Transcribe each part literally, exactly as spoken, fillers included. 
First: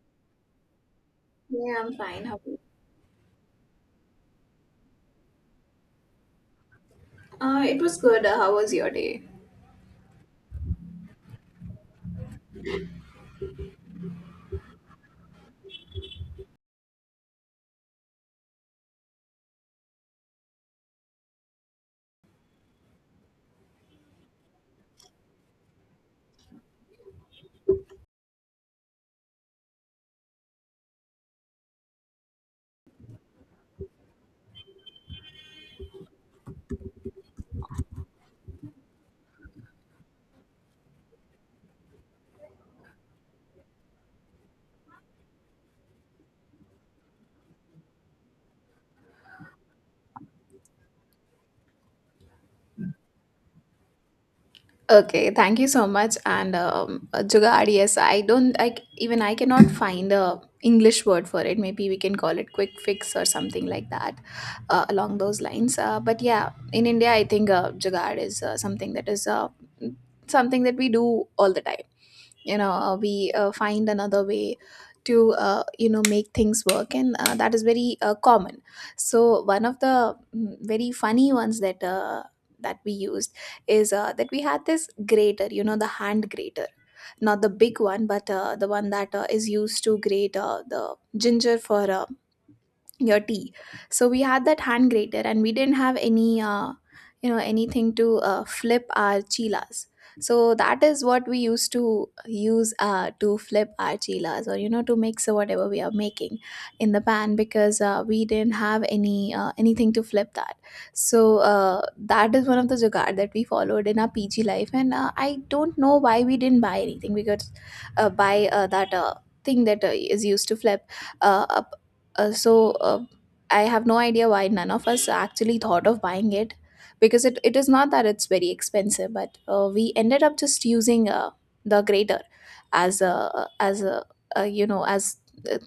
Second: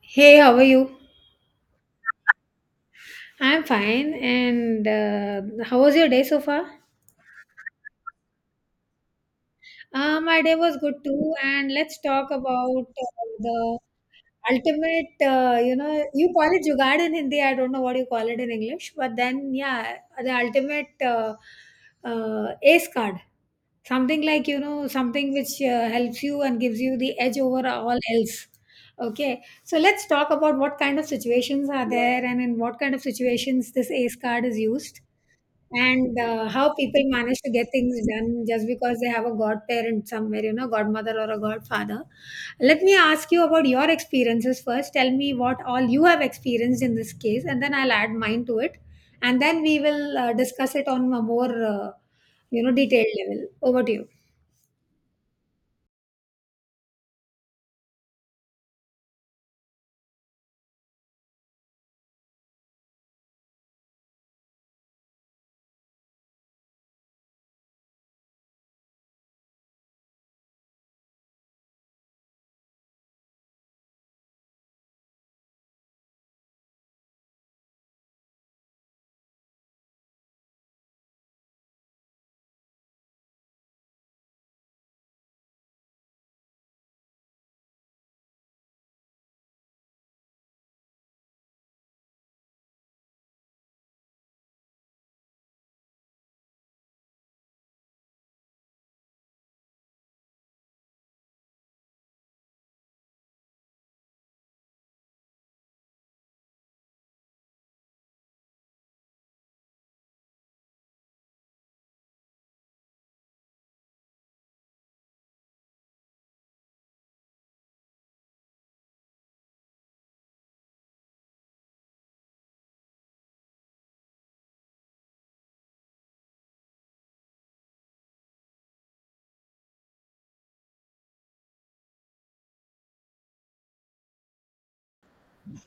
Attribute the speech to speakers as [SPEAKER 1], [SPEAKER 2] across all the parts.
[SPEAKER 1] Hey, how are you?
[SPEAKER 2] Yeah, I'm fine. How
[SPEAKER 1] I'm fine. And uh, how was your day so far?
[SPEAKER 2] Uh, it was good. Uh, how was your day?
[SPEAKER 1] Uh, my day was good too, and let's talk about uh, the ultimate. Uh, you know, you call it jugaad in Hindi. I don't know what you call it in English, but then yeah, the ultimate uh, uh, ace card, something like you know something which uh, helps you and gives you the edge over all else. Okay, so let's talk about what kind of situations are there and in what kind of situations this ace card is used and uh, how people manage to get things done just because they have a godparent somewhere, you know, godmother or a godfather. Let me ask you about your experiences first. Tell me what all you have experienced in this case, and then I'll add mine to it. And then we will uh, discuss it on a more, uh, you know, detailed level. Over to you.
[SPEAKER 2] Okay, thank you so much. And um, uh, Jugaad, yes, I don't like even I cannot find a English word for it. Maybe we can call it quick fix or something like that, uh, along those lines. Uh, but yeah, in India, I think uh, Jugaad is uh, something that is uh, something that we do all the time. You know uh, we uh, find another way to uh, you know make things work, and uh, that is very uh, common. So one of the mm, very funny ones that uh, that we used is uh, that we had this grater, you know, the hand grater, not the big one, but uh, the one that uh, is used to grate uh, the ginger for uh, your tea. So we had that hand grater and we didn't have any uh, you know anything to uh, flip our chilas. So that is what we used to use uh, to flip our chilas, or, you know, to mix whatever we are making in the pan, because uh, we didn't have any uh, anything to flip that. So uh, that is one of the jugaad that we followed in our PG life. And uh, I don't know why we didn't buy anything, because uh, buy uh, that uh, thing that uh, is used to flip. Uh, a uh, so uh, I have no idea why none of us actually thought of buying it, because it, it is not that it's very expensive, but uh, we ended up just using uh, the grater as a as a, a you know as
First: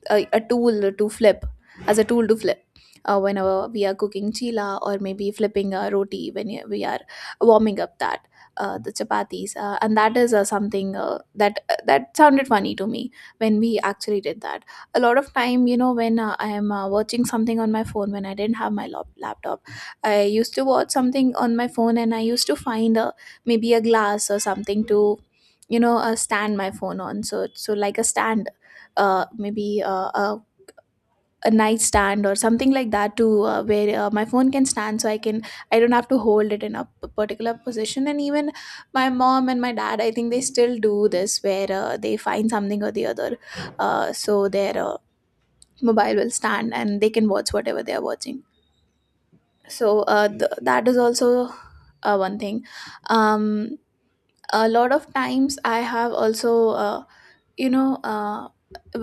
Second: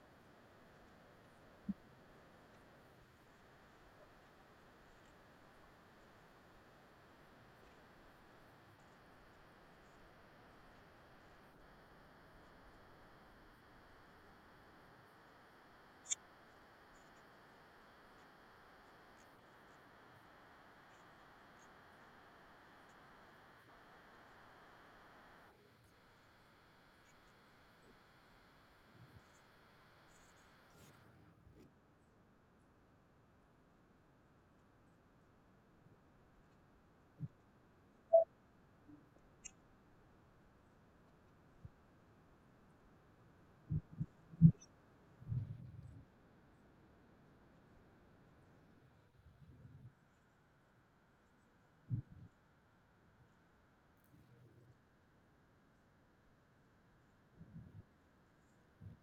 [SPEAKER 2] a, a tool to flip as a tool to flip uh, whenever we are cooking chila, or maybe flipping a roti when you- we are warming up that uh, the chapatis, uh, and that is uh, something, uh, that that sounded funny to me when we actually did that. A lot of time, you know, when uh, I am uh, watching something on my phone when I didn't have my lap- laptop, I used to watch something on my phone, and I used to find a, maybe a glass or something to, you know uh, stand my phone on, so so like a stand, uh, maybe uh, a, a nightstand or something like that, to uh, where uh, my phone can stand, so i can i don't have to hold it in a p- particular position. And even my mom and my dad, I think they still do this, where uh, they find something or the other. Uh, so their mobile will stand, and they can watch whatever they are watching. So uh, th- that is also uh, one thing. um, a lot of times, I have also, uh, you know uh,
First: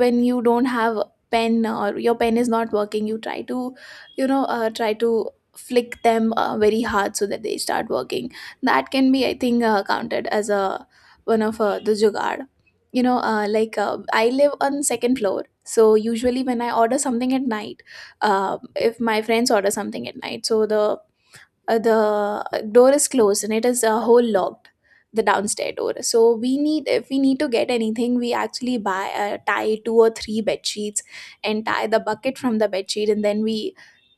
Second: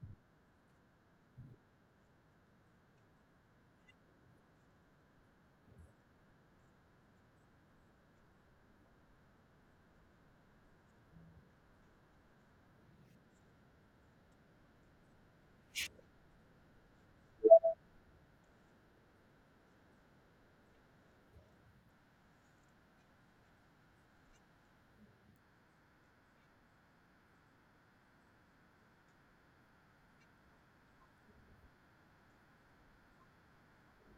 [SPEAKER 2] when you don't have pen or your pen is not working, you try to, you know uh, try to flick them uh, very hard so that they start working. That can be, I think, uh, counted as a one of uh, the jugaad. You know uh, like uh, I live on second floor, so usually when I order something at night, uh, if my friends order something at night, so the uh, the uh, door is closed and it is a uh, whole locked, the downstairs door. So we need, if we need to get anything, we actually buy uh, tie two or three bed sheets and tie the bucket from the bed sheet, and then we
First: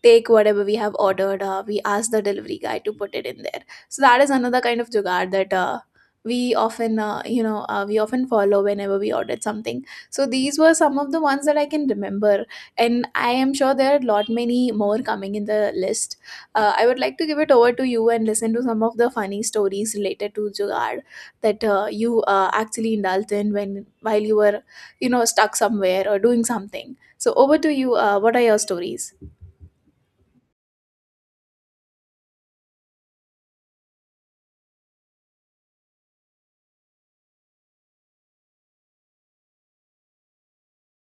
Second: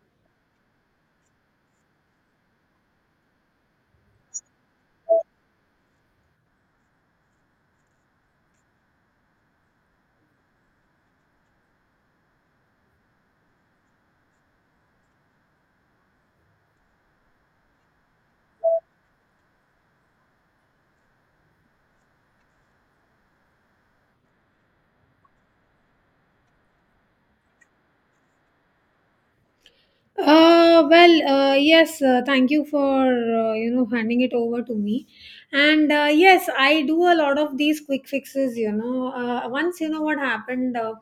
[SPEAKER 2] take whatever we have ordered. Uh, we ask the delivery guy to put it in there. So that is another kind of jugaad that uh, we often uh, you know uh, we often follow whenever we ordered something. So these were some of the ones that I can remember, and I am sure there are a lot many more coming in the list. uh, I would like to give it over to you and listen to some of the funny stories related to Jugaad that uh, you uh, actually indulged in when while you were, you know, stuck somewhere or doing something. So over to you. Uh, what are your stories?
[SPEAKER 1] Uh, well, uh, yes, uh, thank you for, uh, you know, handing it over to me. And uh, yes, I do a lot of these quick fixes, you know. Uh, once, you know, what happened. Uh,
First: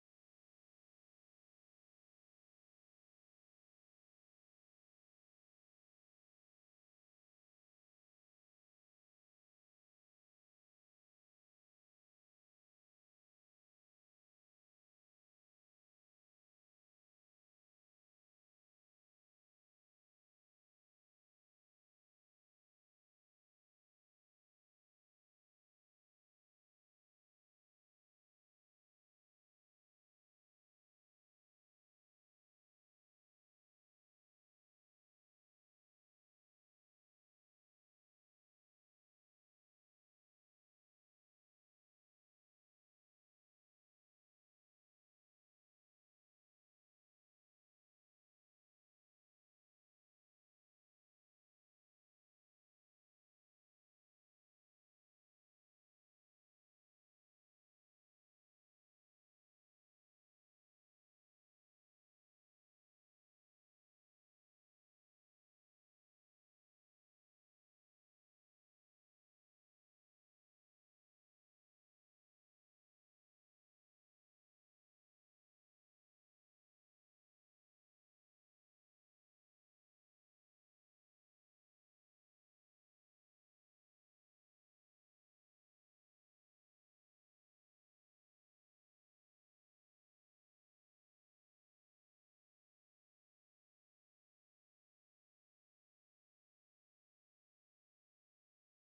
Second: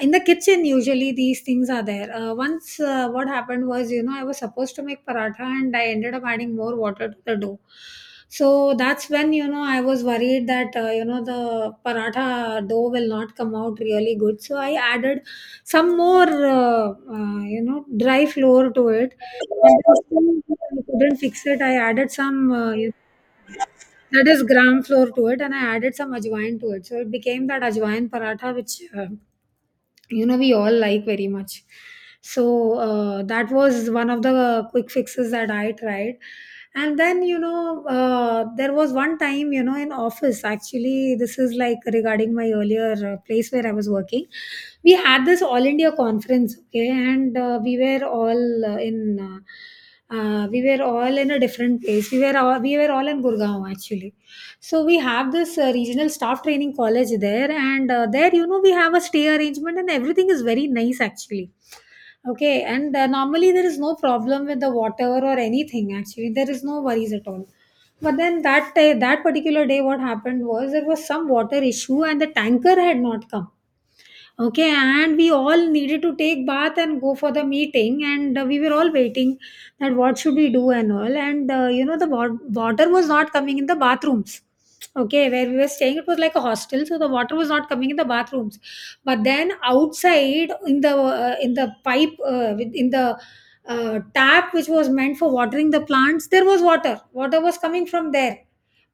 [SPEAKER 1] In the kitchen usually these things are there, uh, once uh, what happened was, you know, I was supposed to make paratha and I ended up adding more water to the dough. So that's when, you know, I was worried that uh, you know, the paratha dough will not come out really good, so I added some more, uh, uh, you know, dry flour to it. And then still I couldn't fix it. I added some, uh, you know, that is gram flour to it, and I added some ajwain to it, so it became that ajwain paratha which, uh, you know, we all like very much. So uh, that was one of the quick fixes that I tried. And then, you know, uh, there was one time, you know, in office, actually this is like regarding my earlier uh, place where I was working. We had this all India conference, okay, and uh, we were all uh, in uh, uh, we were all in a different place. We were all, we were all in Gurgaon actually. So we have this uh, regional staff training college there, and uh, there, you know, we have a stay arrangement, and everything is very nice actually. Okay, and uh, normally there is no problem with the water or anything. Actually, there is no worries at all. But then that day, that particular day, what happened was there was some water issue, and the tanker had not come. Okay, and we all needed to take bath and go for the meeting, and uh, we were all waiting that what should we do and all. And uh, you know, the wa- water was not coming in the bathrooms. Okay, where we were staying, it was like a hostel, so the water was not coming in the bathrooms. But then outside in the uh, in the pipe, uh, with- in the uh, tap which was meant for watering the plants, there was water. Water was coming from there,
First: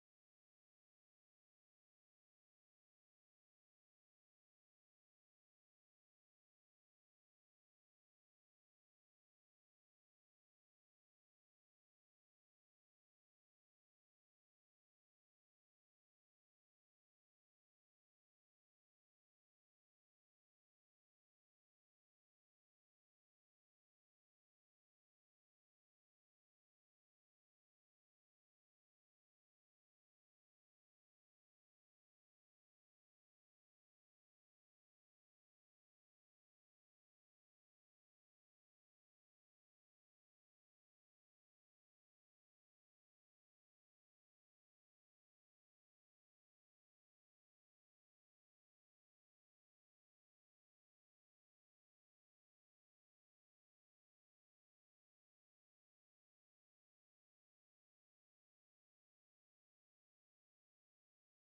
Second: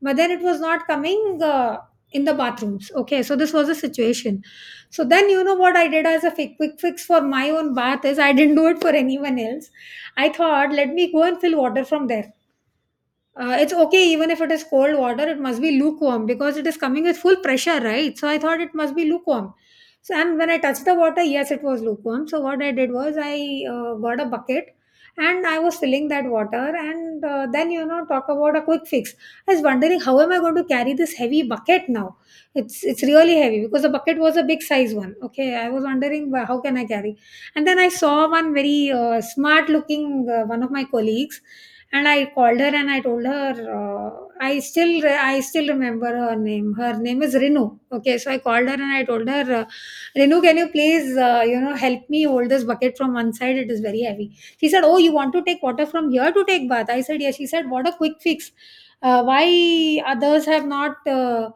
[SPEAKER 1] but then it was not coming uh, in the bathrooms. Okay, so this was the situation. So then, you know, what I did as a fi- quick fix for my own bath, is I didn't do it for anyone else. I thought, let me go and fill water from there. Uh, it's okay, even if it is cold water, it must be lukewarm because it is coming with full pressure, right? So I thought it must be lukewarm. So, and when I touched the water, yes, it was lukewarm. So, what I did was I uh, got a bucket and I was filling that water. And uh, then, you know, talk about a quick fix. I was wondering how am I going to carry this heavy bucket now? It's it's really heavy because the bucket was a big size one. Okay, I was wondering, "Well, how can I carry?" And then I saw one very uh, smart looking uh, one of my colleagues, and I called her and I told her, uh, I still re- I still remember her name. Her name is Renu. Okay, so I called her and I told her, uh, Renu, can you please, uh, you know, help me hold this bucket from one side? It is very heavy. She said, "Oh, you want to take water from here to take bath?" I said, "Yeah." She said, "What a quick fix. Uh, why others have not uh,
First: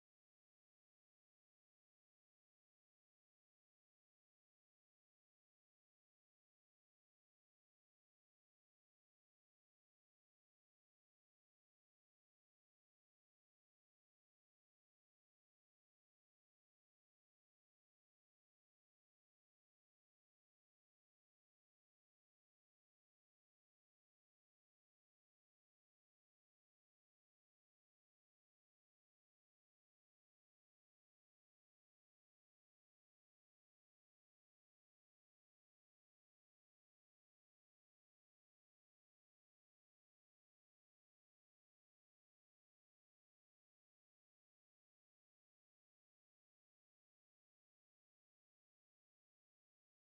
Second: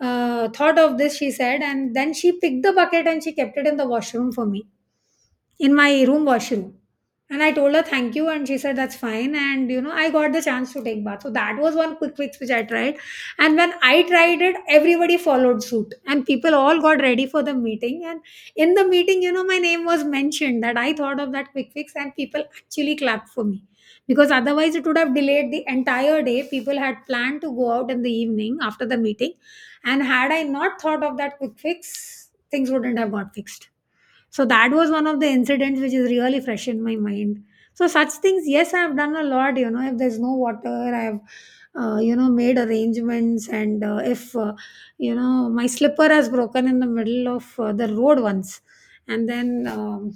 [SPEAKER 1] uh, thought of this?" She said, and then she picked the bucket and she kept it in the washroom for me, in my room washroom. And I told her thank you, and she said that's fine. And you know, I got the chance to take bath. So that was one quick fix which I tried. And when I tried it, everybody followed suit, and people all got ready for the meeting. And in the meeting, you know, my name was mentioned that I thought of that quick fix, and people actually clapped for me, because otherwise it would have delayed the entire day. People had planned to go out in the evening after the meeting, and had I not thought of that quick fix, things wouldn't have got fixed. So that was one of the incidents which is really fresh in my mind. So such things, yes, I have done a lot. You know, if there's no water, I have, uh, you know, made arrangements, and uh, if uh, you know, my slipper has broken in the middle of uh, the road once, and then um,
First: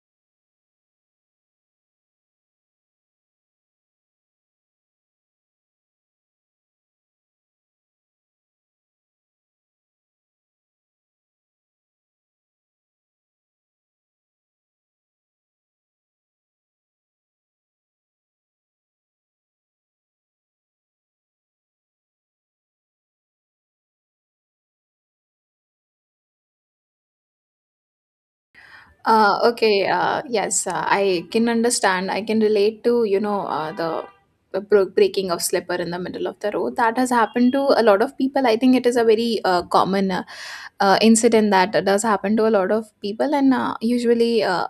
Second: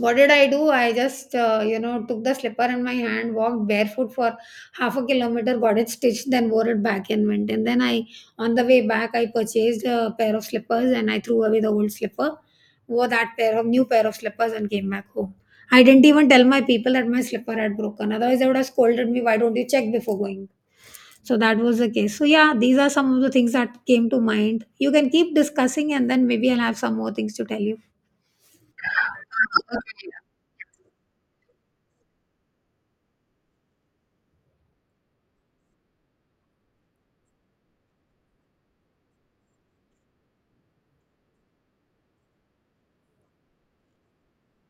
[SPEAKER 1] what did I do? I just, uh, you know, took the slipper in my hand, walked barefoot for half a kilometer, got it stitched, then wore it back and went. And then I, on the way back, I purchased a pair of slippers and I threw away the old slipper, wore that pair of new pair of slippers and came back home. I didn't even tell my people that my slipper had broken. Otherwise, they would have scolded me. Why don't you check before going? So that was the case. So yeah, these are some of the things that came to mind. You can keep discussing, and then maybe I'll have some more things to tell you.
[SPEAKER 2] Uh, okay, uh, yes, uh, I can understand. I can relate to, you know, uh, the the bro- breaking of slipper in the middle of the road. That has happened to a lot of people. I think it is a very uh, common uh, uh, incident that does happen to a lot of people, and uh, usually uh,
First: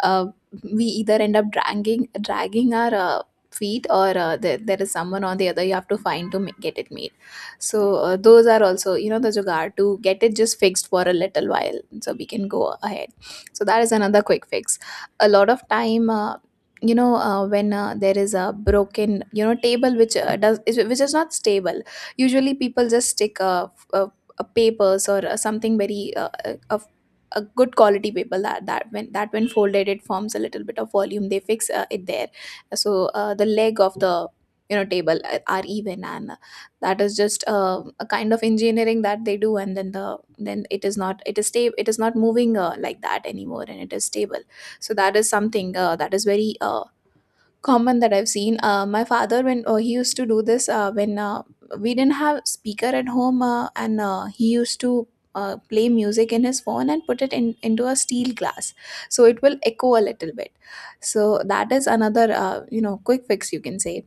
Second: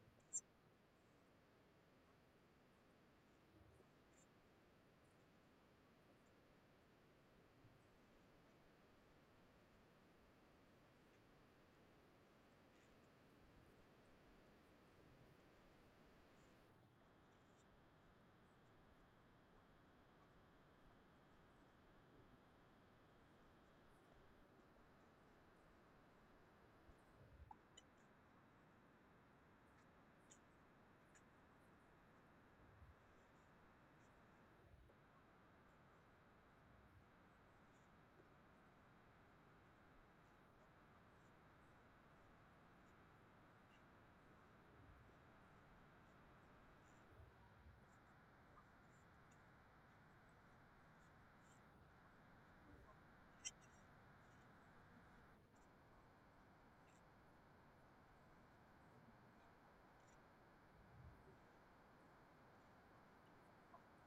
[SPEAKER 2] uh, we either end up dragging dragging our uh, feet, or uh, there, there is someone or the other you have to find to ma- get it made. So uh, those are also, you know, the jugaad to get it just fixed for a little while so we can go ahead, so that is another quick fix. A lot of time, uh, you know uh, when uh, there is a broken, you know, table which uh, does is, which is not stable, usually people just stick a, a, a papers, or uh, something very uh, uh, of a good quality paper, that that when that when folded it forms a little bit of volume, they fix uh, it there. So uh, the leg of the, you know, table uh, are even, and that is just uh, a kind of engineering that they do, and then the then it is not it is stable, it is not moving uh, like that anymore, and it is stable. So that is something uh, that is very uh, common that I've seen. Uh, my father, when uh, he used to do this, uh, when uh, we didn't have speaker at home, uh, and uh, he used to uh, play music in his phone and put it in into a steel glass, so it will echo a little bit. So that is another, uh, you know quick fix, you can say,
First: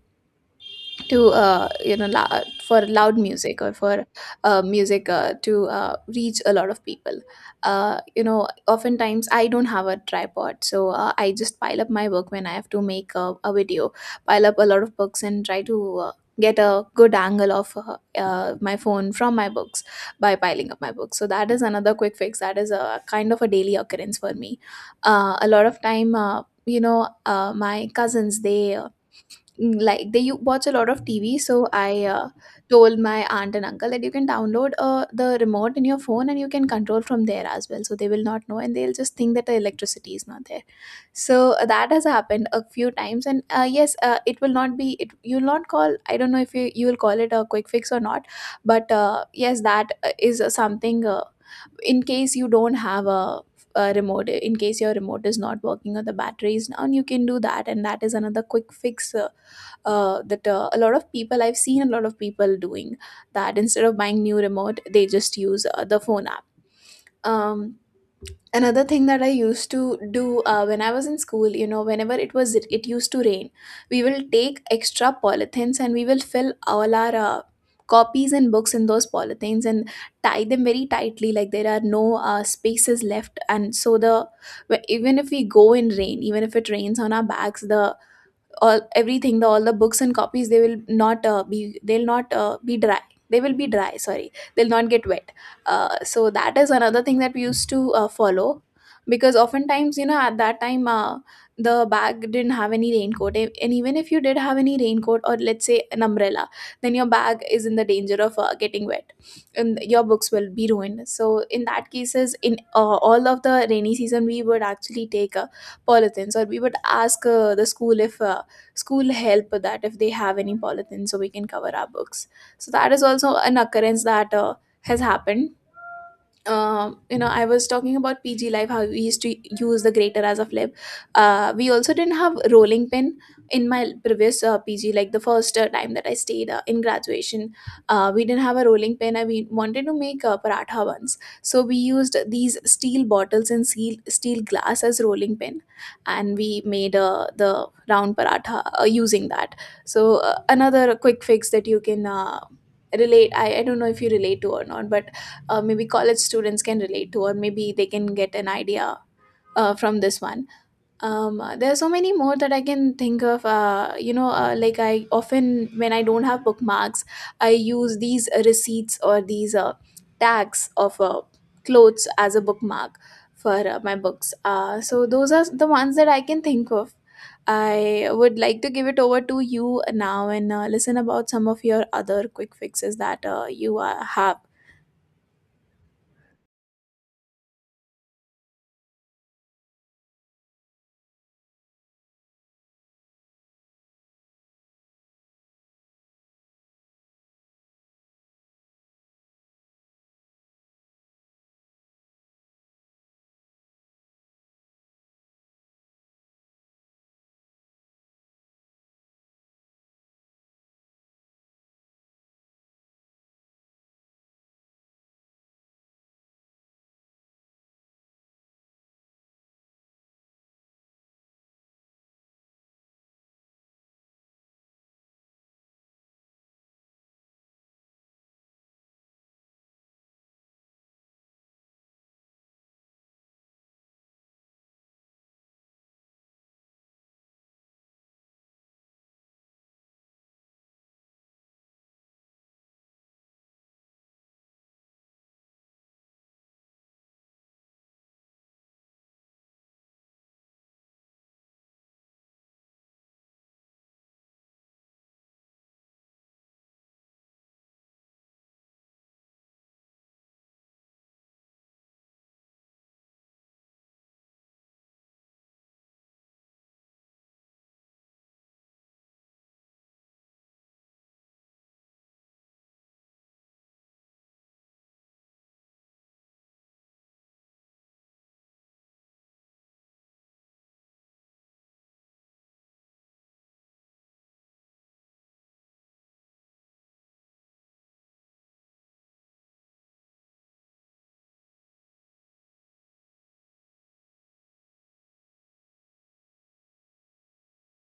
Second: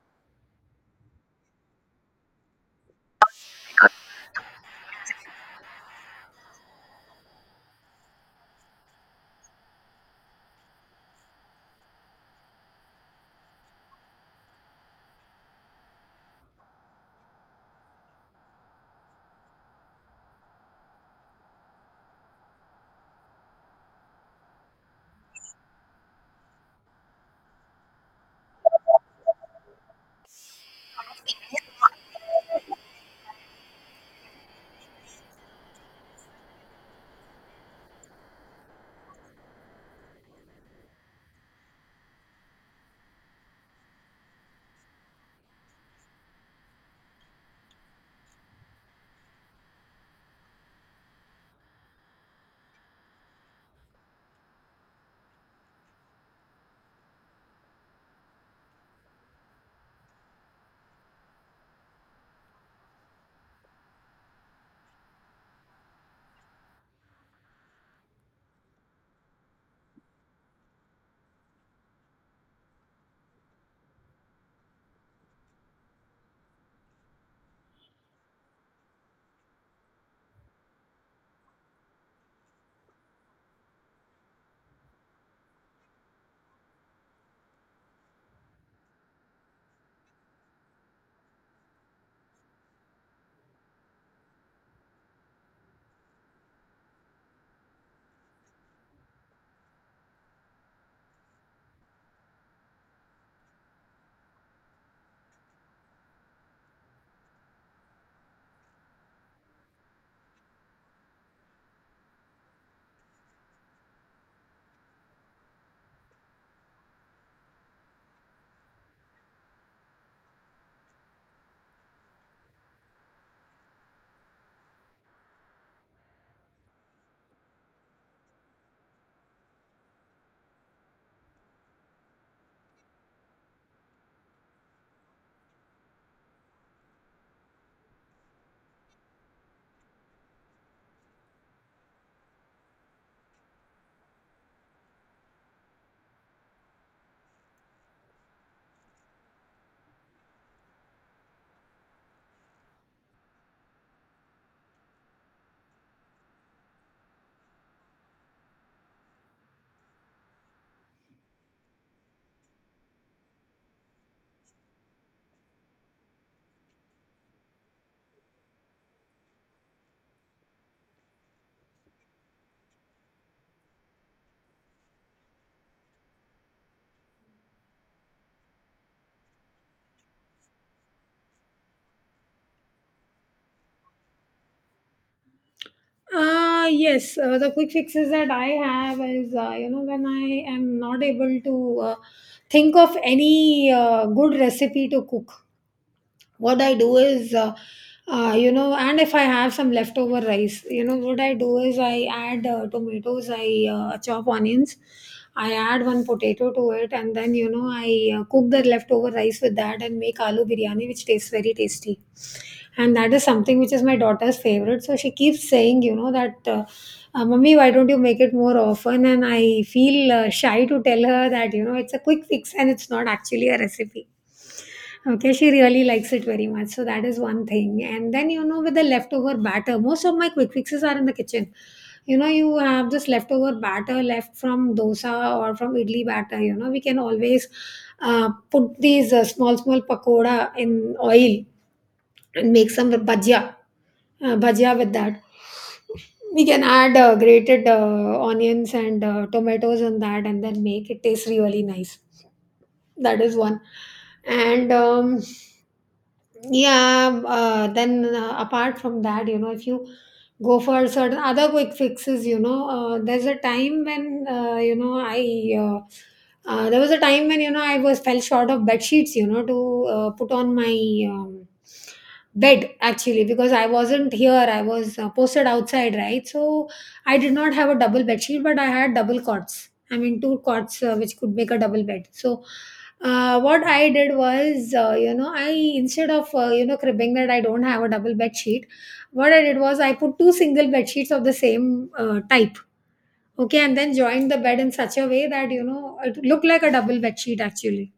[SPEAKER 2] to, uh, you know lou- for loud music, or for uh, music uh, to uh, reach a lot of people. uh, you know oftentimes I don't have a tripod, so uh, I just pile up my work when I have to make a, a video. Pile up a lot of books and try to uh, get a good angle of uh, uh, my phone from my books, by piling up my books. So that is another quick fix that is a kind of a daily occurrence for me. Uh, a lot of time, uh, you know uh, my cousins, they uh, like they you watch a lot of T V, so I uh, told my aunt and uncle that you can download uh, the remote in your phone, and you can control from there as well. So they will not know, and they'll just think that the electricity is not there. So uh, that has happened a few times, and uh, yes, uh, it will not be. It you'll not call. I don't know if you you will call it a quick fix or not, but uh, yes, that uh, is uh, something. Uh, in case you don't have a, a remote, in case your remote is not working or the battery is down, you can do that, and that is another quick fix. Uh, uh, that uh, A lot of people, I've seen a lot of people doing that instead of buying new remote. They just use uh, the phone app. um, Another thing that I used to do, uh, when I was in school, you know, whenever it was, it used to rain, we will take extra polythenes, and we will fill all our uh, copies and books in those polythenes, and tie them very tightly, like there are no uh, spaces left. And so the wh- even if we go in rain, even if it rains on our backs, the all everything the all the books and copies, they will not uh, be, they'll not uh, be dry, they will be dry, sorry, they'll not get wet. Uh, so that is another thing that we used to uh, follow, because oftentimes, you know, at that time, uh, the bag didn't have any raincoat. A- and even if you did have any raincoat, or let's say an umbrella, then your bag is in the danger of uh, getting wet, and your books will be ruined. So in that cases, in uh, all of the rainy season, we would actually take uh, polythins, or we would ask uh, the school, if uh, school help, that if they have any polythene, so we can cover our books. So that is also an occurrence that uh, has happened. Um, you know, I was talking about P G Live, how we used to use the grater as a flip. Uh, we also didn't have rolling pin in my previous uh, P G, like the first uh, time that I stayed uh, in graduation. Uh, we didn't have a rolling pin and we wanted to make uh, paratha ones. So we used these steel bottles and steel, steel glass as rolling pin. And we made uh, the round paratha uh, using that. So uh, another quick fix that you can uh, relate, I, I don't know if you relate to or not, but uh, maybe college students can relate to, or maybe they can get an idea uh, from this one. Um, there are so many more that I can think of. Uh, you know, uh, like I often, when I don't have bookmarks, I use these receipts or these uh, tags of uh, clothes as a bookmark for uh, my books. Uh, so those are the ones that I can think of. I would like to give it over to you now and uh, listen about some of your other quick fixes that uh, you uh, have.
[SPEAKER 1] Uh, yes, uh, the quick fixes that I have is, uh, you know, when I am not able to uh, think of any uh, good recipe to cook, what I do is, uh, uh, you know, and if I have some leftover rice, you know what I do is I add uh, tomatoes, I uh, chop onions, I add one potato to it, and then you know I uh, cook the leftover rice with that and make aloo biryani, which tastes very tasty. And that is something which is my daughter's favorite, so she keeps saying, you know, that uh, uh, mummy, why don't you make it more often? And I feel uh, shy to tell her that, you know, it's a quick fix and it's not actually a recipe. Okay, she really likes it very much. So that is one thing. And then, you know, with the leftover batter, most of my quick fixes are in the kitchen. You know, you have this leftover batter left from dosa or from idli batter. You know, we can always uh, put these, uh, small, small pakoda in oil and make some bhajia, uh, bhajia with that. We can add uh, grated uh, onions and uh, tomatoes on that and then make it taste really nice. That is one. And um, yeah um, uh, then uh, apart from that, you know, if you go for certain other quick fixes, you know, uh, there's a time when uh, you know I uh, uh, there was a time when, you know, I was fell short of bed sheets, you know, to uh, put on my um, bed actually, because I wasn't here, I was uh, posted outside, right? So I did not have a double bed sheet, but I had double cots, I mean two cots, uh, which could make a double bed. So uh, what I did was, uh, you know, I instead of uh, you know, cribbing that I don't have a double bed sheet, what I did was I put two single bed sheets of the same uh, type, okay, and then joined the bed in such a way that, you know, it looked like a double bed sheet actually,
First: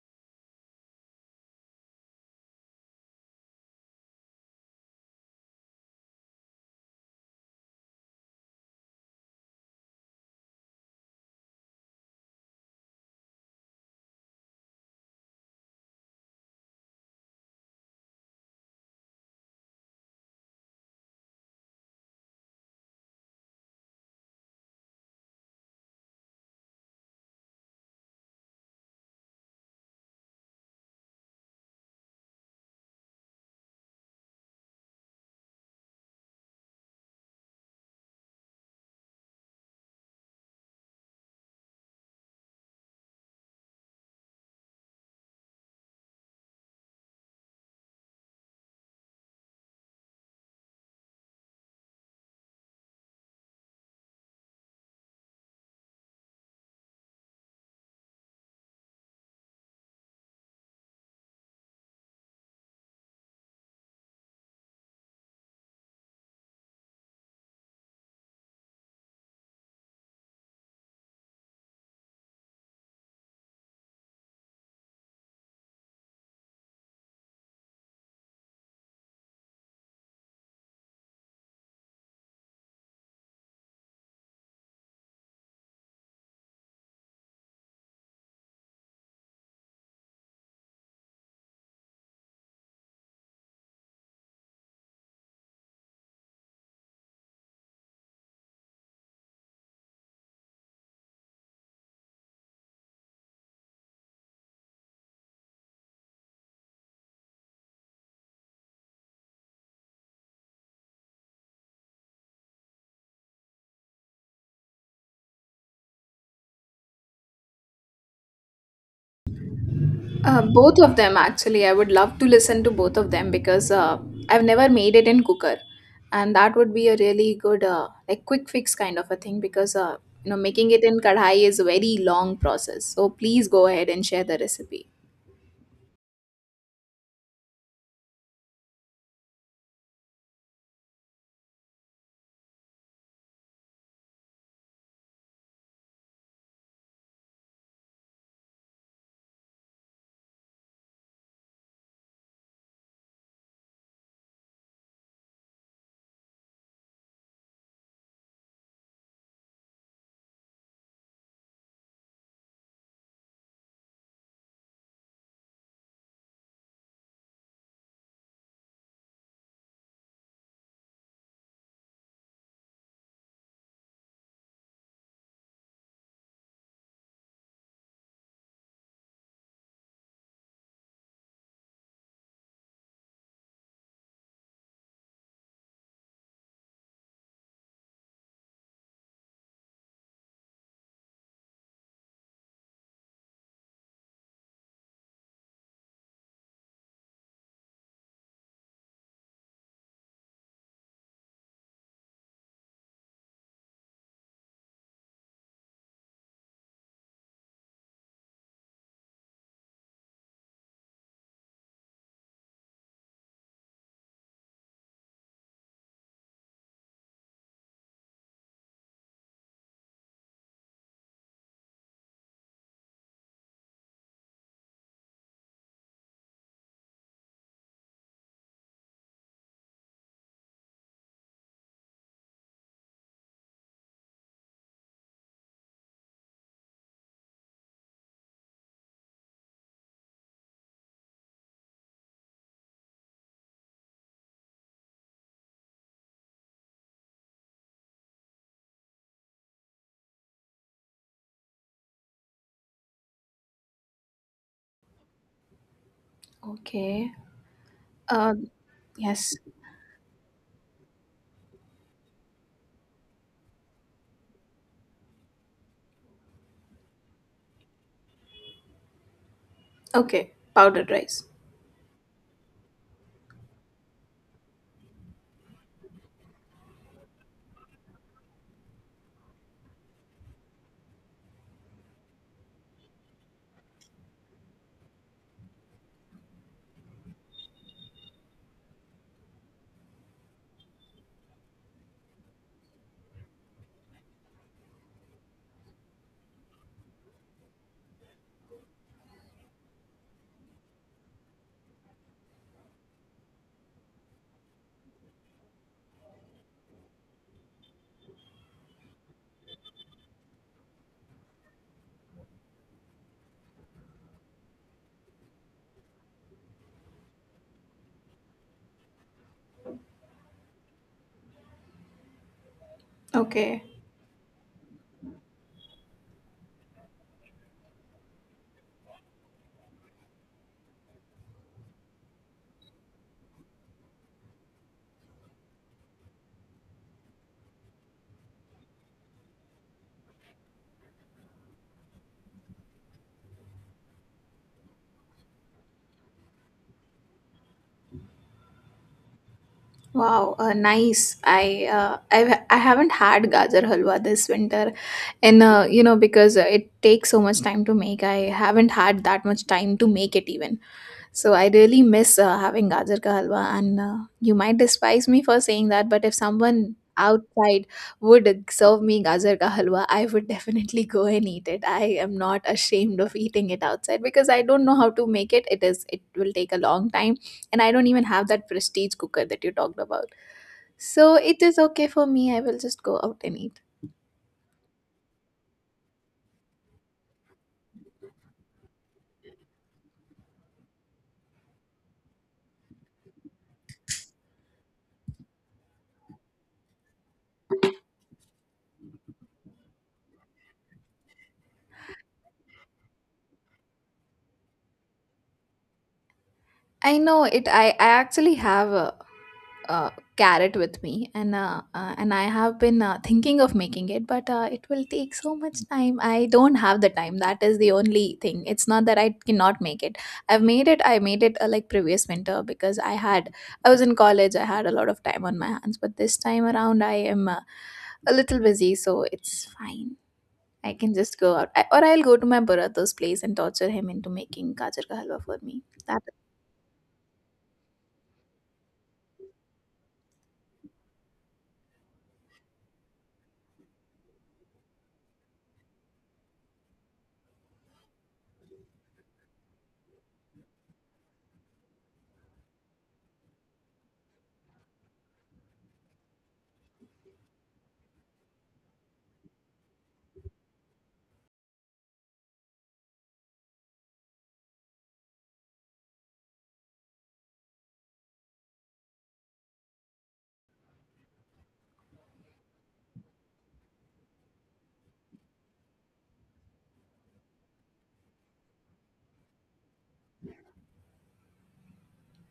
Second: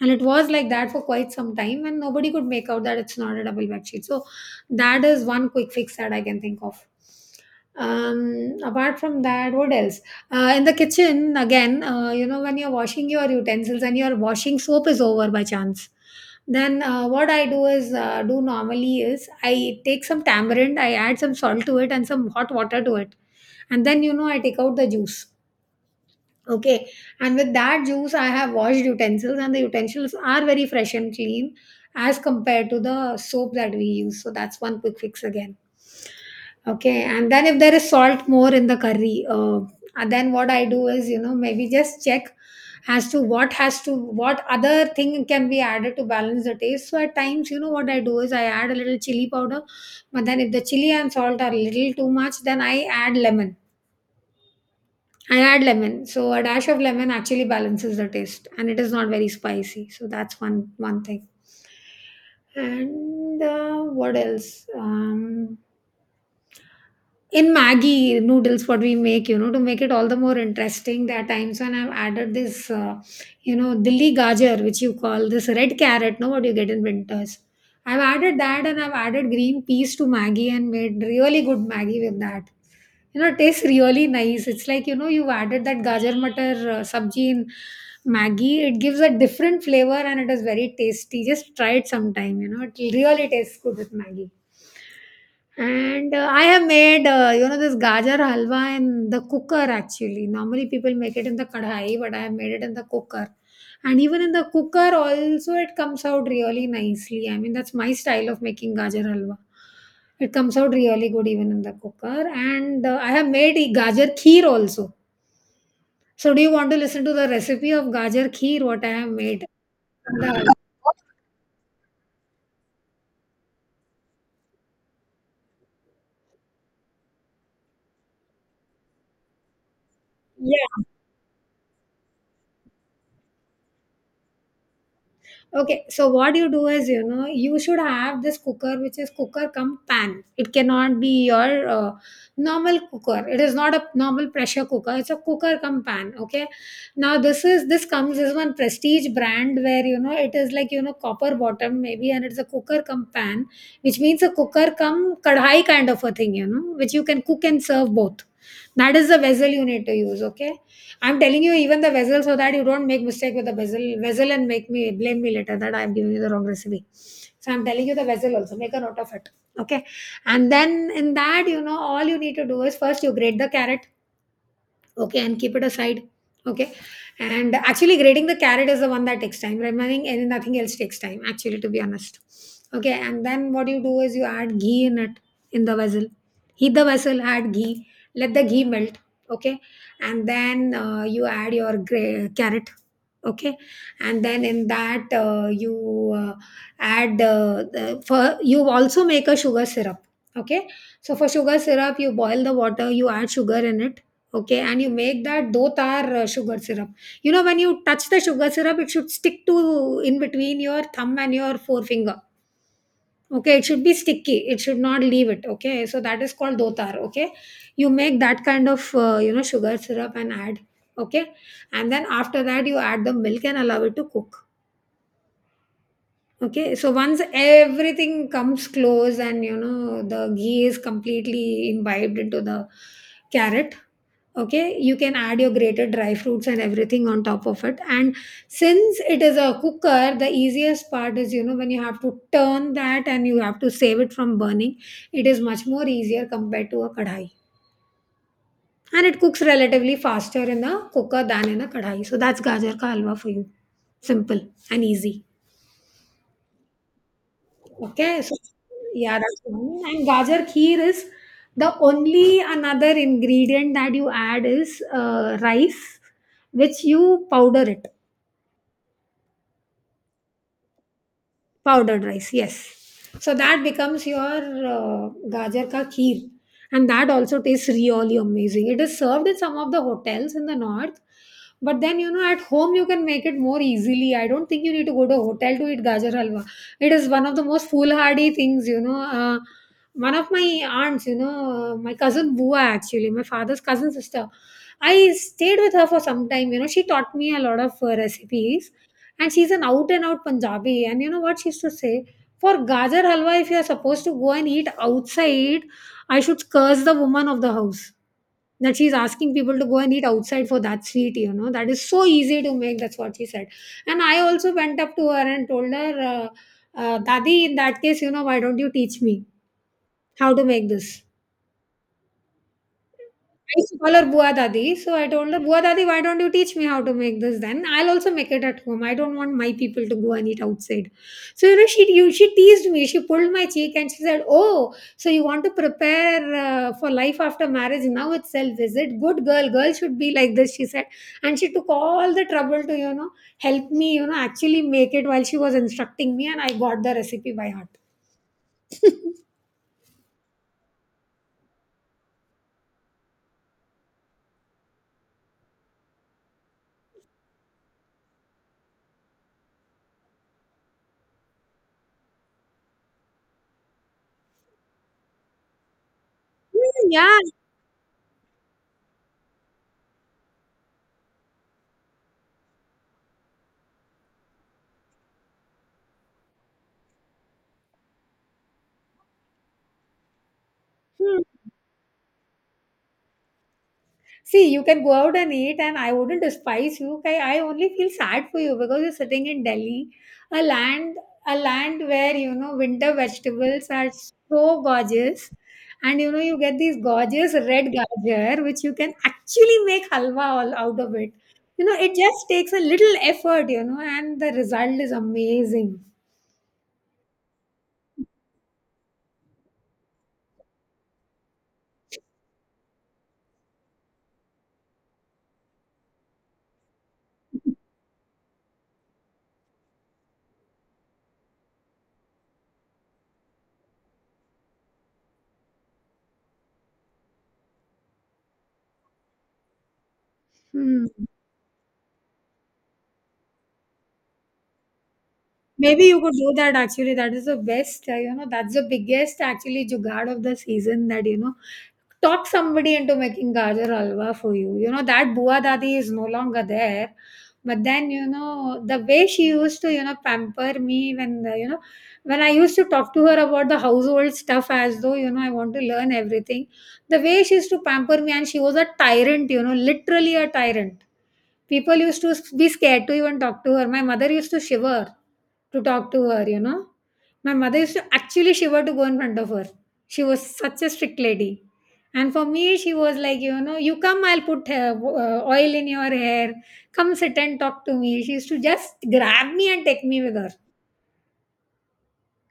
[SPEAKER 1] and it was like that for quite some time, and nobody could make out that it's not a double bed sheet. So that is one quick fix that I can think of. Um, apart from that, what else? Uh, in the kitchen, again, uh, you know, when you're washing your utensils and your washing soap is over by chance, then uh, what I do is uh, do normally is I take some tamarind, I add some salt to it and some hot water to it, and then you know I take out the juice. Okay, and with that juice, I have washed utensils, and the utensils are very fresh and clean as compared to the soap that we use. So that's one quick fix again. Okay, and then if there is salt more in the curry, uh, and then what I do is, you know, maybe just check as to what has to what other thing can be added to balance the taste. So at times, you know, what I do is I add a little chili powder, but then if the chili and salt are a little too much, then I add lemon. I add lemon, so a dash of lemon actually balances the taste, and it is not very spicy. So that's one one thing. And uh, what else? Um, in maggi noodles what we make, you know, to make it all the more interesting, there are times when I've added this uh, you know dilli gajar, which you call this red carrot, no, what you get in winters. I've added that and I've added green peas to maggi and made really good maggi with that. You know, it tastes really nice. It's like, you know, you've added that gajar matar uh, sabji in maggi. It gives a different flavor and it is very tasty. Just try it sometime, you know, it really tastes good with maggi. And uh, I have made, uh, you know, this gajar halwa in the cooker actually. Normally people make it in the kadhai, but I have made it in the cooker. And even in the cooker also it comes out really nicely. I mean, that's my style of making gajar halwa. It comes out really good even in the cooker. And uh, I have made a gajar kheer also. So do you want to listen to the recipe of gajar kheer, what I have made?
[SPEAKER 2] Uh, both of them, actually. I would love to listen to both of them because uh, I've never made it in cooker, and that would be a really good, uh, like quick fix kind of a thing because uh, you know making
[SPEAKER 1] Yeah.
[SPEAKER 2] it in kadhai is a very long process. So please go ahead and share the recipe.
[SPEAKER 1] Okay, so what you do is, you know, you should have this cooker which is cooker cum pan. It cannot be your uh, normal cooker. It is not a normal pressure cooker. It's a cooker cum pan. Okay, now this is this comes is one prestige brand where you know it is like you know copper bottom maybe, and it's a cooker cum pan, which means a cooker cum kadhai kind of a thing, you know, which you can cook and serve both. That is the vessel you need to use. Okay, I'm telling you even the vessel so that you don't make mistake with the vessel vessel and make me blame me later that I'm giving you the wrong recipe. So I'm telling you the vessel also. Make a note of it. Okay. And then in that, you know, all you need to do is first you grate the carrot. Okay, and keep it aside. Okay. And actually grading the carrot is the one that takes time. Remaining and nothing else takes time, actually, to be honest. Okay, and then what you do is you add ghee in it, in the vessel. Heat the vessel, add ghee, let the ghee melt. Okay, and then uh, you add your gra- carrot. Okay, and then in that uh, you uh, add uh, the, for you also make a sugar syrup. Okay, so for sugar syrup, you boil the water, you add sugar in it. Okay, and you make that do tar uh, sugar syrup. You know, when you touch the sugar syrup, it should stick to in between your thumb and your forefinger. Okay, it should be sticky. It should not leave it. Okay, so that is called dotar. Okay, you make that kind of uh, you know sugar syrup and add. Okay, and then after that you add the milk and allow it to cook. Okay, so once everything comes close and you know the ghee is completely imbibed into the carrot, okay, you can add your grated dry fruits and everything on top of it. And since it is a cooker, the easiest part is, you know, when you have to turn that and you have to save it from burning, it is much more easier compared to a kadhai. And it cooks relatively faster in a cooker than in a kadhai. So that's gajar ka halwa for you, simple and easy.
[SPEAKER 2] Okay.
[SPEAKER 1] Okay,
[SPEAKER 2] Uh,
[SPEAKER 1] so yeah,
[SPEAKER 2] yes.
[SPEAKER 1] that's one. And gajar kheer is, the only another ingredient that you add is uh, rice, which you powder it.
[SPEAKER 2] Okay. Powdered rice.
[SPEAKER 1] Powdered rice, yes. So that becomes your uh, gajar ka kheer, and that also tastes really amazing. It is served in some of the hotels in the north, but then you know at home you can make it more easily. I don't think you need to go to a hotel to eat gajar halwa. It is one of the most foolhardy things, you know. Uh, one of my aunts, you know, uh, my cousin bua, actually my father's cousin sister, I stayed with her for some time. You know, she taught me a lot of uh, recipes, and she's an out and out Punjabi. And you know what she used to say? For Gajar Halwa, if you're supposed to go and eat outside, I should curse the woman of the house that she's asking people to go and eat outside for that sweet, you know. That is so easy to make. That's what she said. And I also went up to her and told her, uh, uh, Dadi, in that case, you know, why don't you teach me how to make this? I
[SPEAKER 2] Okay.
[SPEAKER 1] used to call her Bua Dadi. So I told her, Bua Dadi, why don't you teach me how to make this then? I'll also make it at home. I don't want my people to go and eat outside. So, you know, she you, she teased me. She pulled my cheek and she said, Oh, so you want to prepare uh, for life after marriage now itself, is it? Good girl. Girl should be like this, she said. And she took all the trouble to, you know, help me, you know, actually make it while she was instructing me. And I got the recipe by heart.
[SPEAKER 2] Wow, uh, nice. I uh, I've, I haven't had gajar halwa this winter, and uh, you know because uh, it takes so much time to make. I haven't had that much time to make it even. So I really miss uh, having gajar ka halwa. And uh, you might despise me for saying that, but if someone
[SPEAKER 1] Mm, yeah.
[SPEAKER 2] outside would serve me gajar ka halwa, I would definitely go and eat it. I am not ashamed of eating it outside because I don't know how to make it. It is It will take a long time, and I don't even have that prestige cooker that you talked about. So it is okay for me. I will just go out and eat.
[SPEAKER 1] See, you can go out and eat, and I wouldn't despise you. I, I only feel sad for you because you're sitting in Delhi, a land, a land where you know winter vegetables are so gorgeous, and you know you get these gorgeous red gajar, which you can actually make halwa all out of it. You know, it just takes a little effort, you know, and the result is amazing.
[SPEAKER 2] I know it. I, I actually have a, a carrot with me, and uh, uh, and I have been uh, thinking of making it, but uh, it will take so much time. I don't have the time. That is the only thing. It's not that I cannot make it. I've made it. I made it uh, like previous winter because I had I was in college. I had a lot of time on my hands, but this time around I am uh, a little busy, so it's fine. I
[SPEAKER 1] Hmm.
[SPEAKER 2] can just go out, I, or I'll go to my Bharata's place and torture him into making gajar ka halwa for me.
[SPEAKER 1] Maybe you
[SPEAKER 2] That
[SPEAKER 1] could do that actually. That is the best, uh, you know, that's the biggest actually jugaad of the season that, you know, talk somebody into making gajar halwa for you. You know, that Bua Dadi is no longer there. But then, you know, the way she used to, you know, pamper me when, the, you know, when I used to talk to her about the household stuff as though, you know, I want to learn everything, the way she used to pamper me, and she was a tyrant, you know, literally a tyrant. People used to be scared to even talk to her. My mother used to shiver to talk to her, you know. My mother used to actually shiver to go in front of her. She was such a strict lady. And for me, she was like, you know, you come, I'll put uh, w- uh, oil in your hair. Come sit and talk to me. She used to just grab me and take me with her.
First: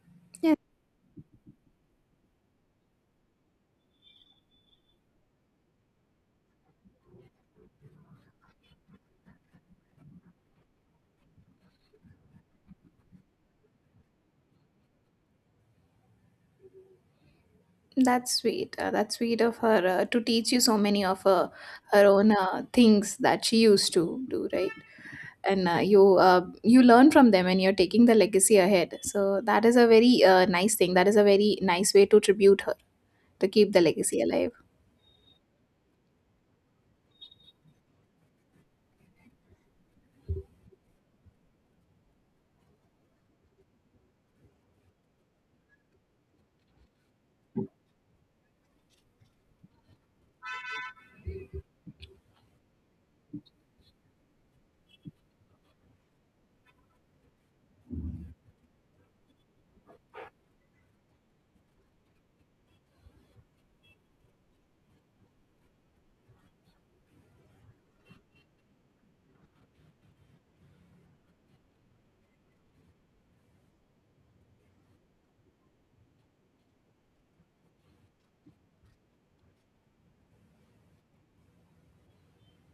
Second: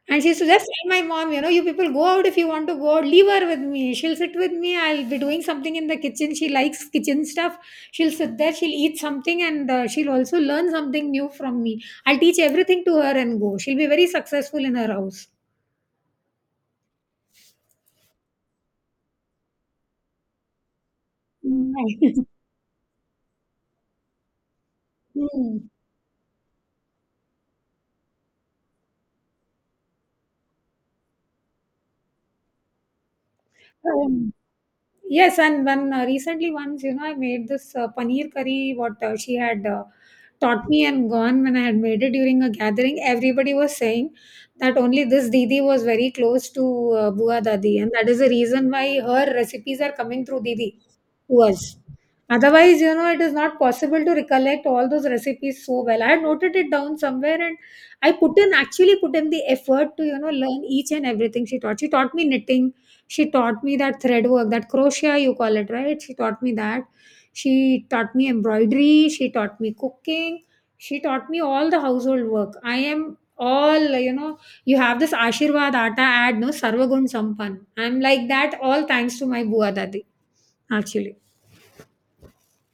[SPEAKER 1] And she used to
[SPEAKER 2] yeah,
[SPEAKER 1] just tell my mom, you know, you people go out if you want to go out, leave her with me. She'll sit with me. I'll be doing something in the kitchen. She likes kitchen stuff. She'll sit there, she'll eat something, and uh, she'll also learn something new from me. I'll teach everything to her and go. She'll be very successful in her house.
[SPEAKER 2] that's sweet. Uh, that's sweet of her uh, to teach you so many of her
[SPEAKER 1] Mm.
[SPEAKER 2] her own uh, things that she used to do, right? And
[SPEAKER 1] Mm.
[SPEAKER 2] uh, you uh, you learn from them, and you're taking the legacy ahead. So that is a very uh, nice thing. That is a very nice way to tribute her to keep the legacy
[SPEAKER 1] Um,
[SPEAKER 2] alive.
[SPEAKER 1] yes, and when uh, recently once, you know, I made this uh, paneer curry, what uh, she had Uh, taught me and gone. When I had made it during a gathering, everybody was saying that only this Didi was very close to uh, Bua Dadi, and that is the reason why her recipes are coming through Didi was. Otherwise, you know, it is not possible to recollect all those recipes so well. I had noted it down somewhere, and I put in actually put in the effort to, you know, learn each and everything she taught. She taught me knitting, she taught me that thread work, that crochet you call it, right? She taught me that. She taught me embroidery, she taught me cooking, she taught me all the household work. I am all, you know, you have this Ashirvad Atta ad, no Sarvagun Sampan. I'm like that all thanks to my Bua Dadi, actually.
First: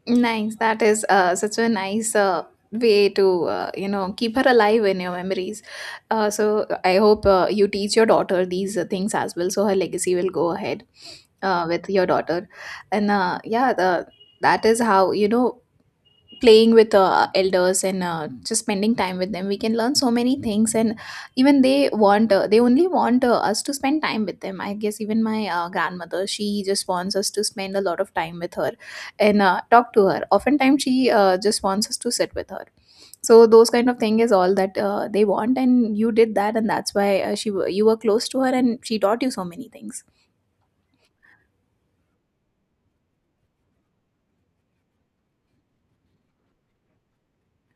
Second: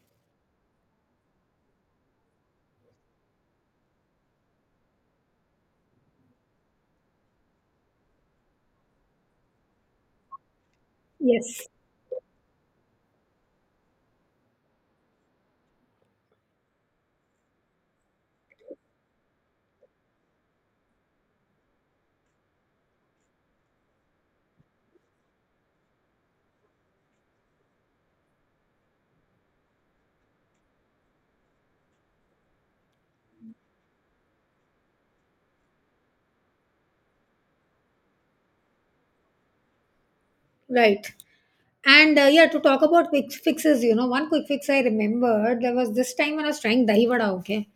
[SPEAKER 2] Nice. That is uh, such a nice uh, way to uh, you know keep her alive in your memories. Uh, so I hope uh, you teach your daughter these uh, things as well, so her legacy will go ahead uh,
[SPEAKER 1] Yes,
[SPEAKER 2] with your daughter. And uh, yeah, the, that is how you know playing with uh, elders and uh, just spending time with them we can learn so many things and even they want uh, they only want uh, us to spend time with them, I guess. Even my uh, grandmother, she just wants us to spend a lot of time with her and uh, talk to her. Oftentimes she uh, just wants us to sit with her. So those kind of thing is all that uh, they want, and you did that, and that's why uh, she w- you were close to her and she taught you so many things.
[SPEAKER 1] right. And uh, yeah, to talk about quick fixes, you know, one quick fix I remembered, there was this time when I was trying dahi vada, okay,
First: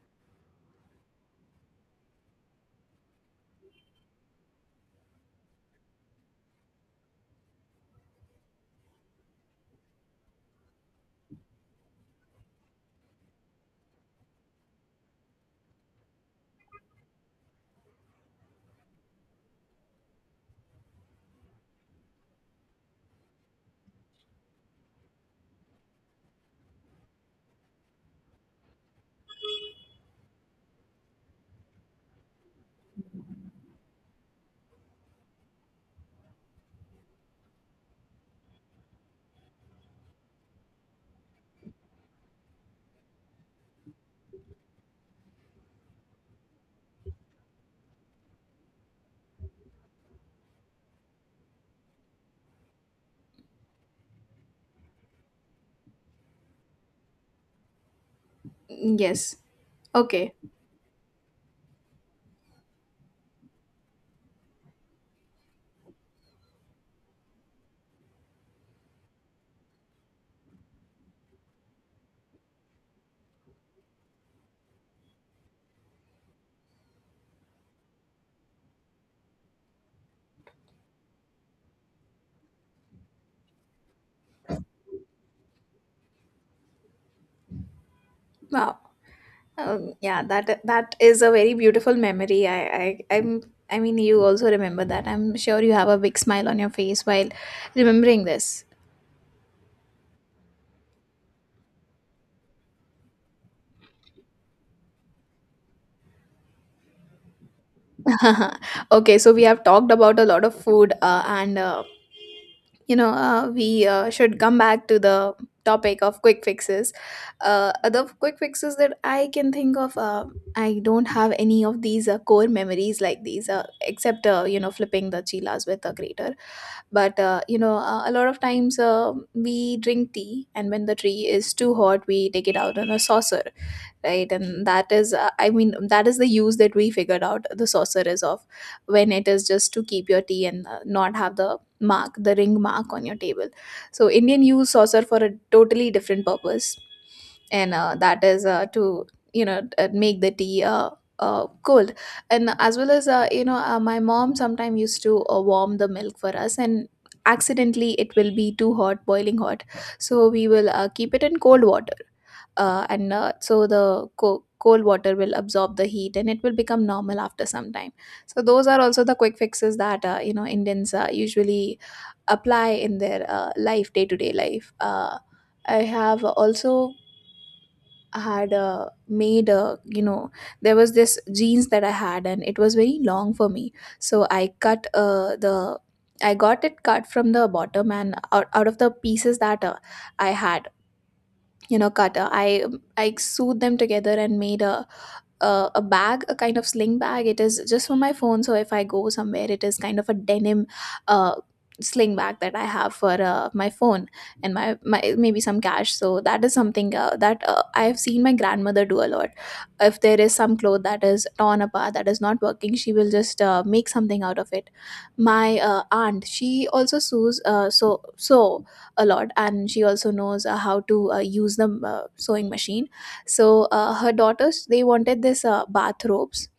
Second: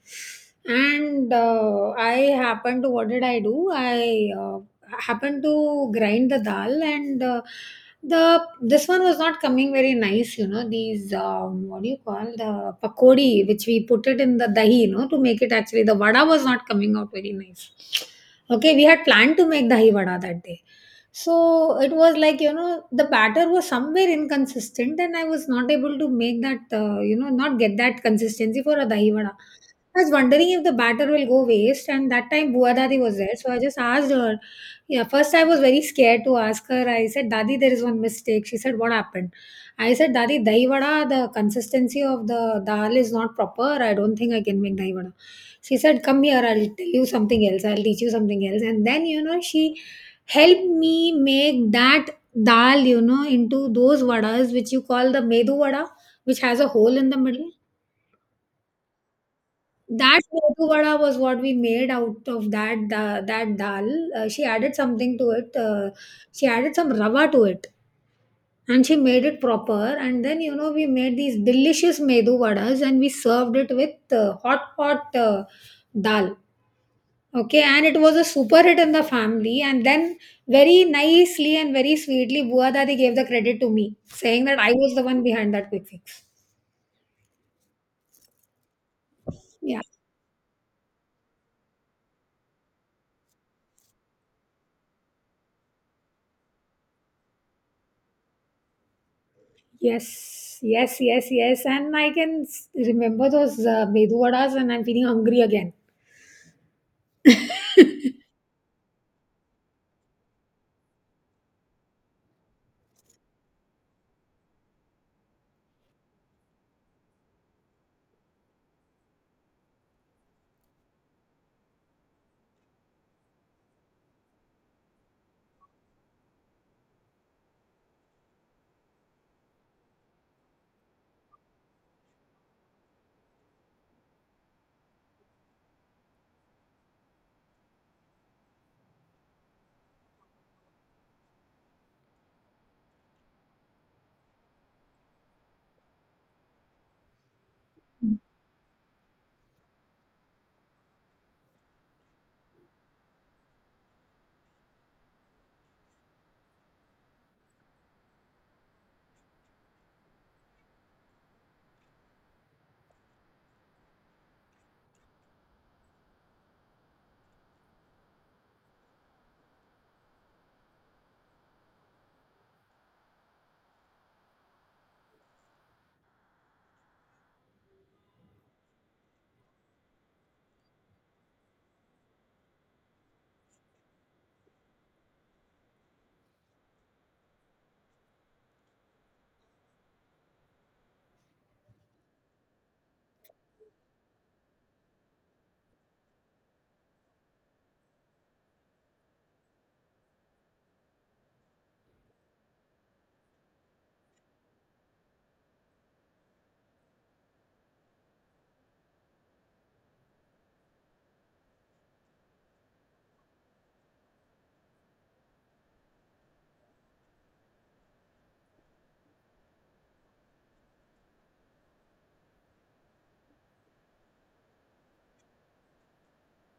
[SPEAKER 1] and uh, I happened to, what did I do? I uh, happened to grind the dal, and uh, the this one was not coming very nice, you know. These um, what do you call the pakodi, which we put it in the dahi, you know, to make it, actually the vada was not coming out very nice. Okay, we had planned to make dahi vada that day, so it was like you know the batter was somewhere inconsistent, and I was not able to make that, uh, you know not get that consistency for a dahi vada. I was wondering if the batter will go waste, and that time Bua Dadi was there, so I just asked her. Yeah, first I was very scared to ask her. I said, "Dadi, there is one mistake." She said, "What happened?" I said, "Dadi, dahi vada, the consistency of the dal is not proper. I don't think I can make dahi vada." She said, "Come here. I'll tell you something else. I'll teach you something else." And then you know she helped me make that dal, you know, into those vadas which you call the medu vada, which has a hole in the middle.
[SPEAKER 2] Yes.
[SPEAKER 1] That
[SPEAKER 2] Okay.
[SPEAKER 1] medu vada was what we made out of that da- that dal. Uh, she added something to it. Uh, she added some rava to it, and she made it proper. And then you know we made these delicious medu vadas, and we served it with uh, hot hot uh, dal. Okay, and it was a super hit in the family. And then very nicely and very sweetly, Buadadi gave the credit to me, saying that I was the one behind that quick fix.
[SPEAKER 2] Wow.
[SPEAKER 1] Yeah.
[SPEAKER 2] Um, yeah, that that is a very beautiful memory. I, I I'm, I mean you also remember that. I'm sure you have a big smile on your face while remembering this.
[SPEAKER 1] Yes, yes, yes, yes. And I can s- remember those uh, medu vadas, and I'm feeling hungry again.
[SPEAKER 2] Okay, so we have talked about a lot of food, uh, and uh, you know uh, we uh, should come back to the topic of quick fixes. Uh, other quick fixes that I can think of, uh, I don't have any of these uh, core memories like these, uh, except uh, you know flipping the chilas with a grater. But uh, you know uh, a lot of times uh, we drink tea, and when the tea is too hot we take it out on a saucer, right? And that is uh, I mean that is the use that we figured out the saucer is of, when it is just to keep your tea and uh, not have the mark, the ring mark on your table. So Indian use saucer for a totally different purpose, and uh, that is uh, to you know uh, make the tea uh, uh, cold. And as well as uh, you know uh, my mom sometimes used to uh, warm the milk for us, and accidentally it will be too hot, boiling hot. So we will uh, keep it in cold water, uh, and uh, so the co- cold water will absorb the heat and it will become normal after some time. So those are also the quick fixes that uh, you know Indians uh, usually apply in their uh, life, day to day life. uh, I have also had uh, made uh, you know, there was this jeans that I had and it was very long for me, so I cut uh, the I got it cut from the bottom, and out, out of the pieces that uh, I had, you know cutter, i I sewed them together and made a uh, a bag, a kind of sling bag. It is just for my phone. So if I go somewhere, it is kind of a denim uh, sling bag that I have for uh, my phone and my, my maybe some cash. So that is something uh, that uh, I have seen my grandmother do a lot. If there is some cloth that is torn apart, that is not working, she will just uh, make something out of it. My uh, aunt, she also sews uh, so so a lot, and she also knows uh, how to uh, use the uh, sewing machine. So uh, her daughters they wanted this uh, bathrobes.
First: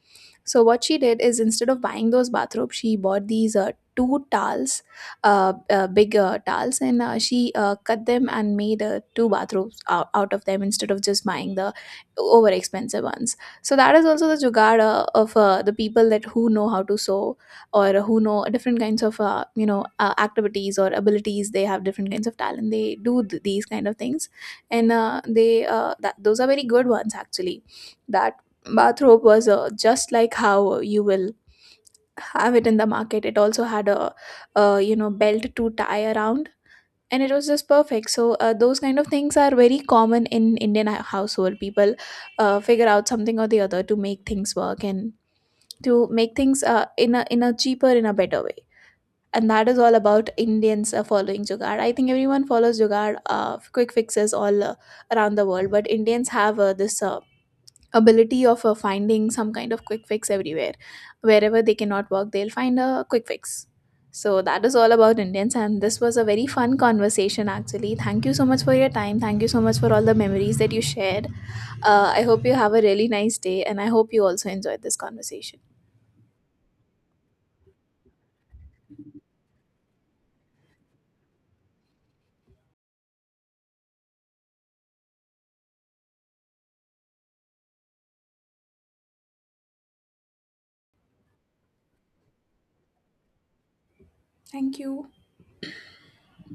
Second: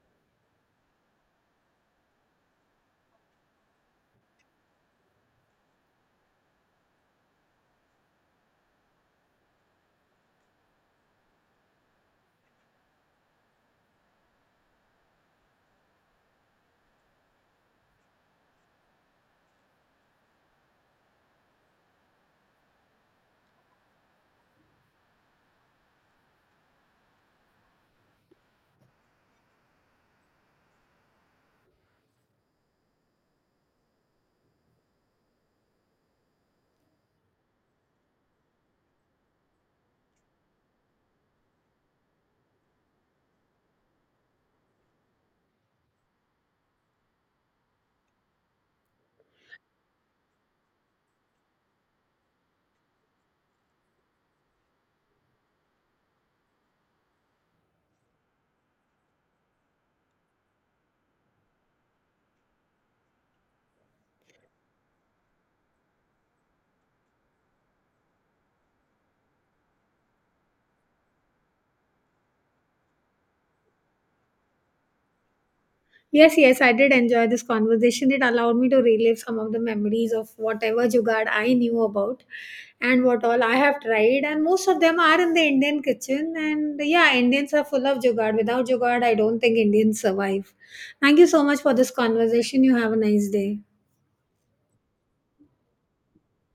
[SPEAKER 2] So what she did is instead of buying those bathrobes, she bought these uh, two towels, uh, uh, big uh, towels, and uh, she uh, cut them and made uh, two bathrobes out, out of them instead of just buying the over expensive ones. So that is also the jugaad uh, of uh, the people that who know how to sew or who know different kinds of uh, you know uh, activities or abilities. They have different kinds of talent. They do th- these kind of things, and uh, they uh, that those are very good ones actually. That bathrobe was uh, just like how you will have it in the market. It also had a, uh you know belt to tie around, and it was just perfect. So uh, those kind of things are very common in Indian hou- household. People uh, figure out something or the other to make things work and to make things uh, in a in a cheaper, in a better way. And that is all about Indians uh, following jugaad. I think everyone follows jugaad uh, quick fixes all uh, around the world, but Indians have uh, this uh, ability of uh, finding some kind of quick fix everywhere. Wherever they cannot work, they'll find a quick fix. So that is all about Indians, and this was a very fun conversation actually. Thank you so much for your time. Thank you so much for all the memories that you shared. Uh, I hope you have a really nice day, and I hope you also enjoyed this conversation.
[SPEAKER 1] Yes, yes, I did enjoy this conversation. It allowed me to relive some of the memories of whatever jugaad I knew about and what all I have tried. And most of them are in the Indian kitchen. And yeah, Indians are full of jugaad. Without jugaad, I don't think Indians survive. Thank you so much for this conversation. You have a nice day.
[SPEAKER 2] Thank you.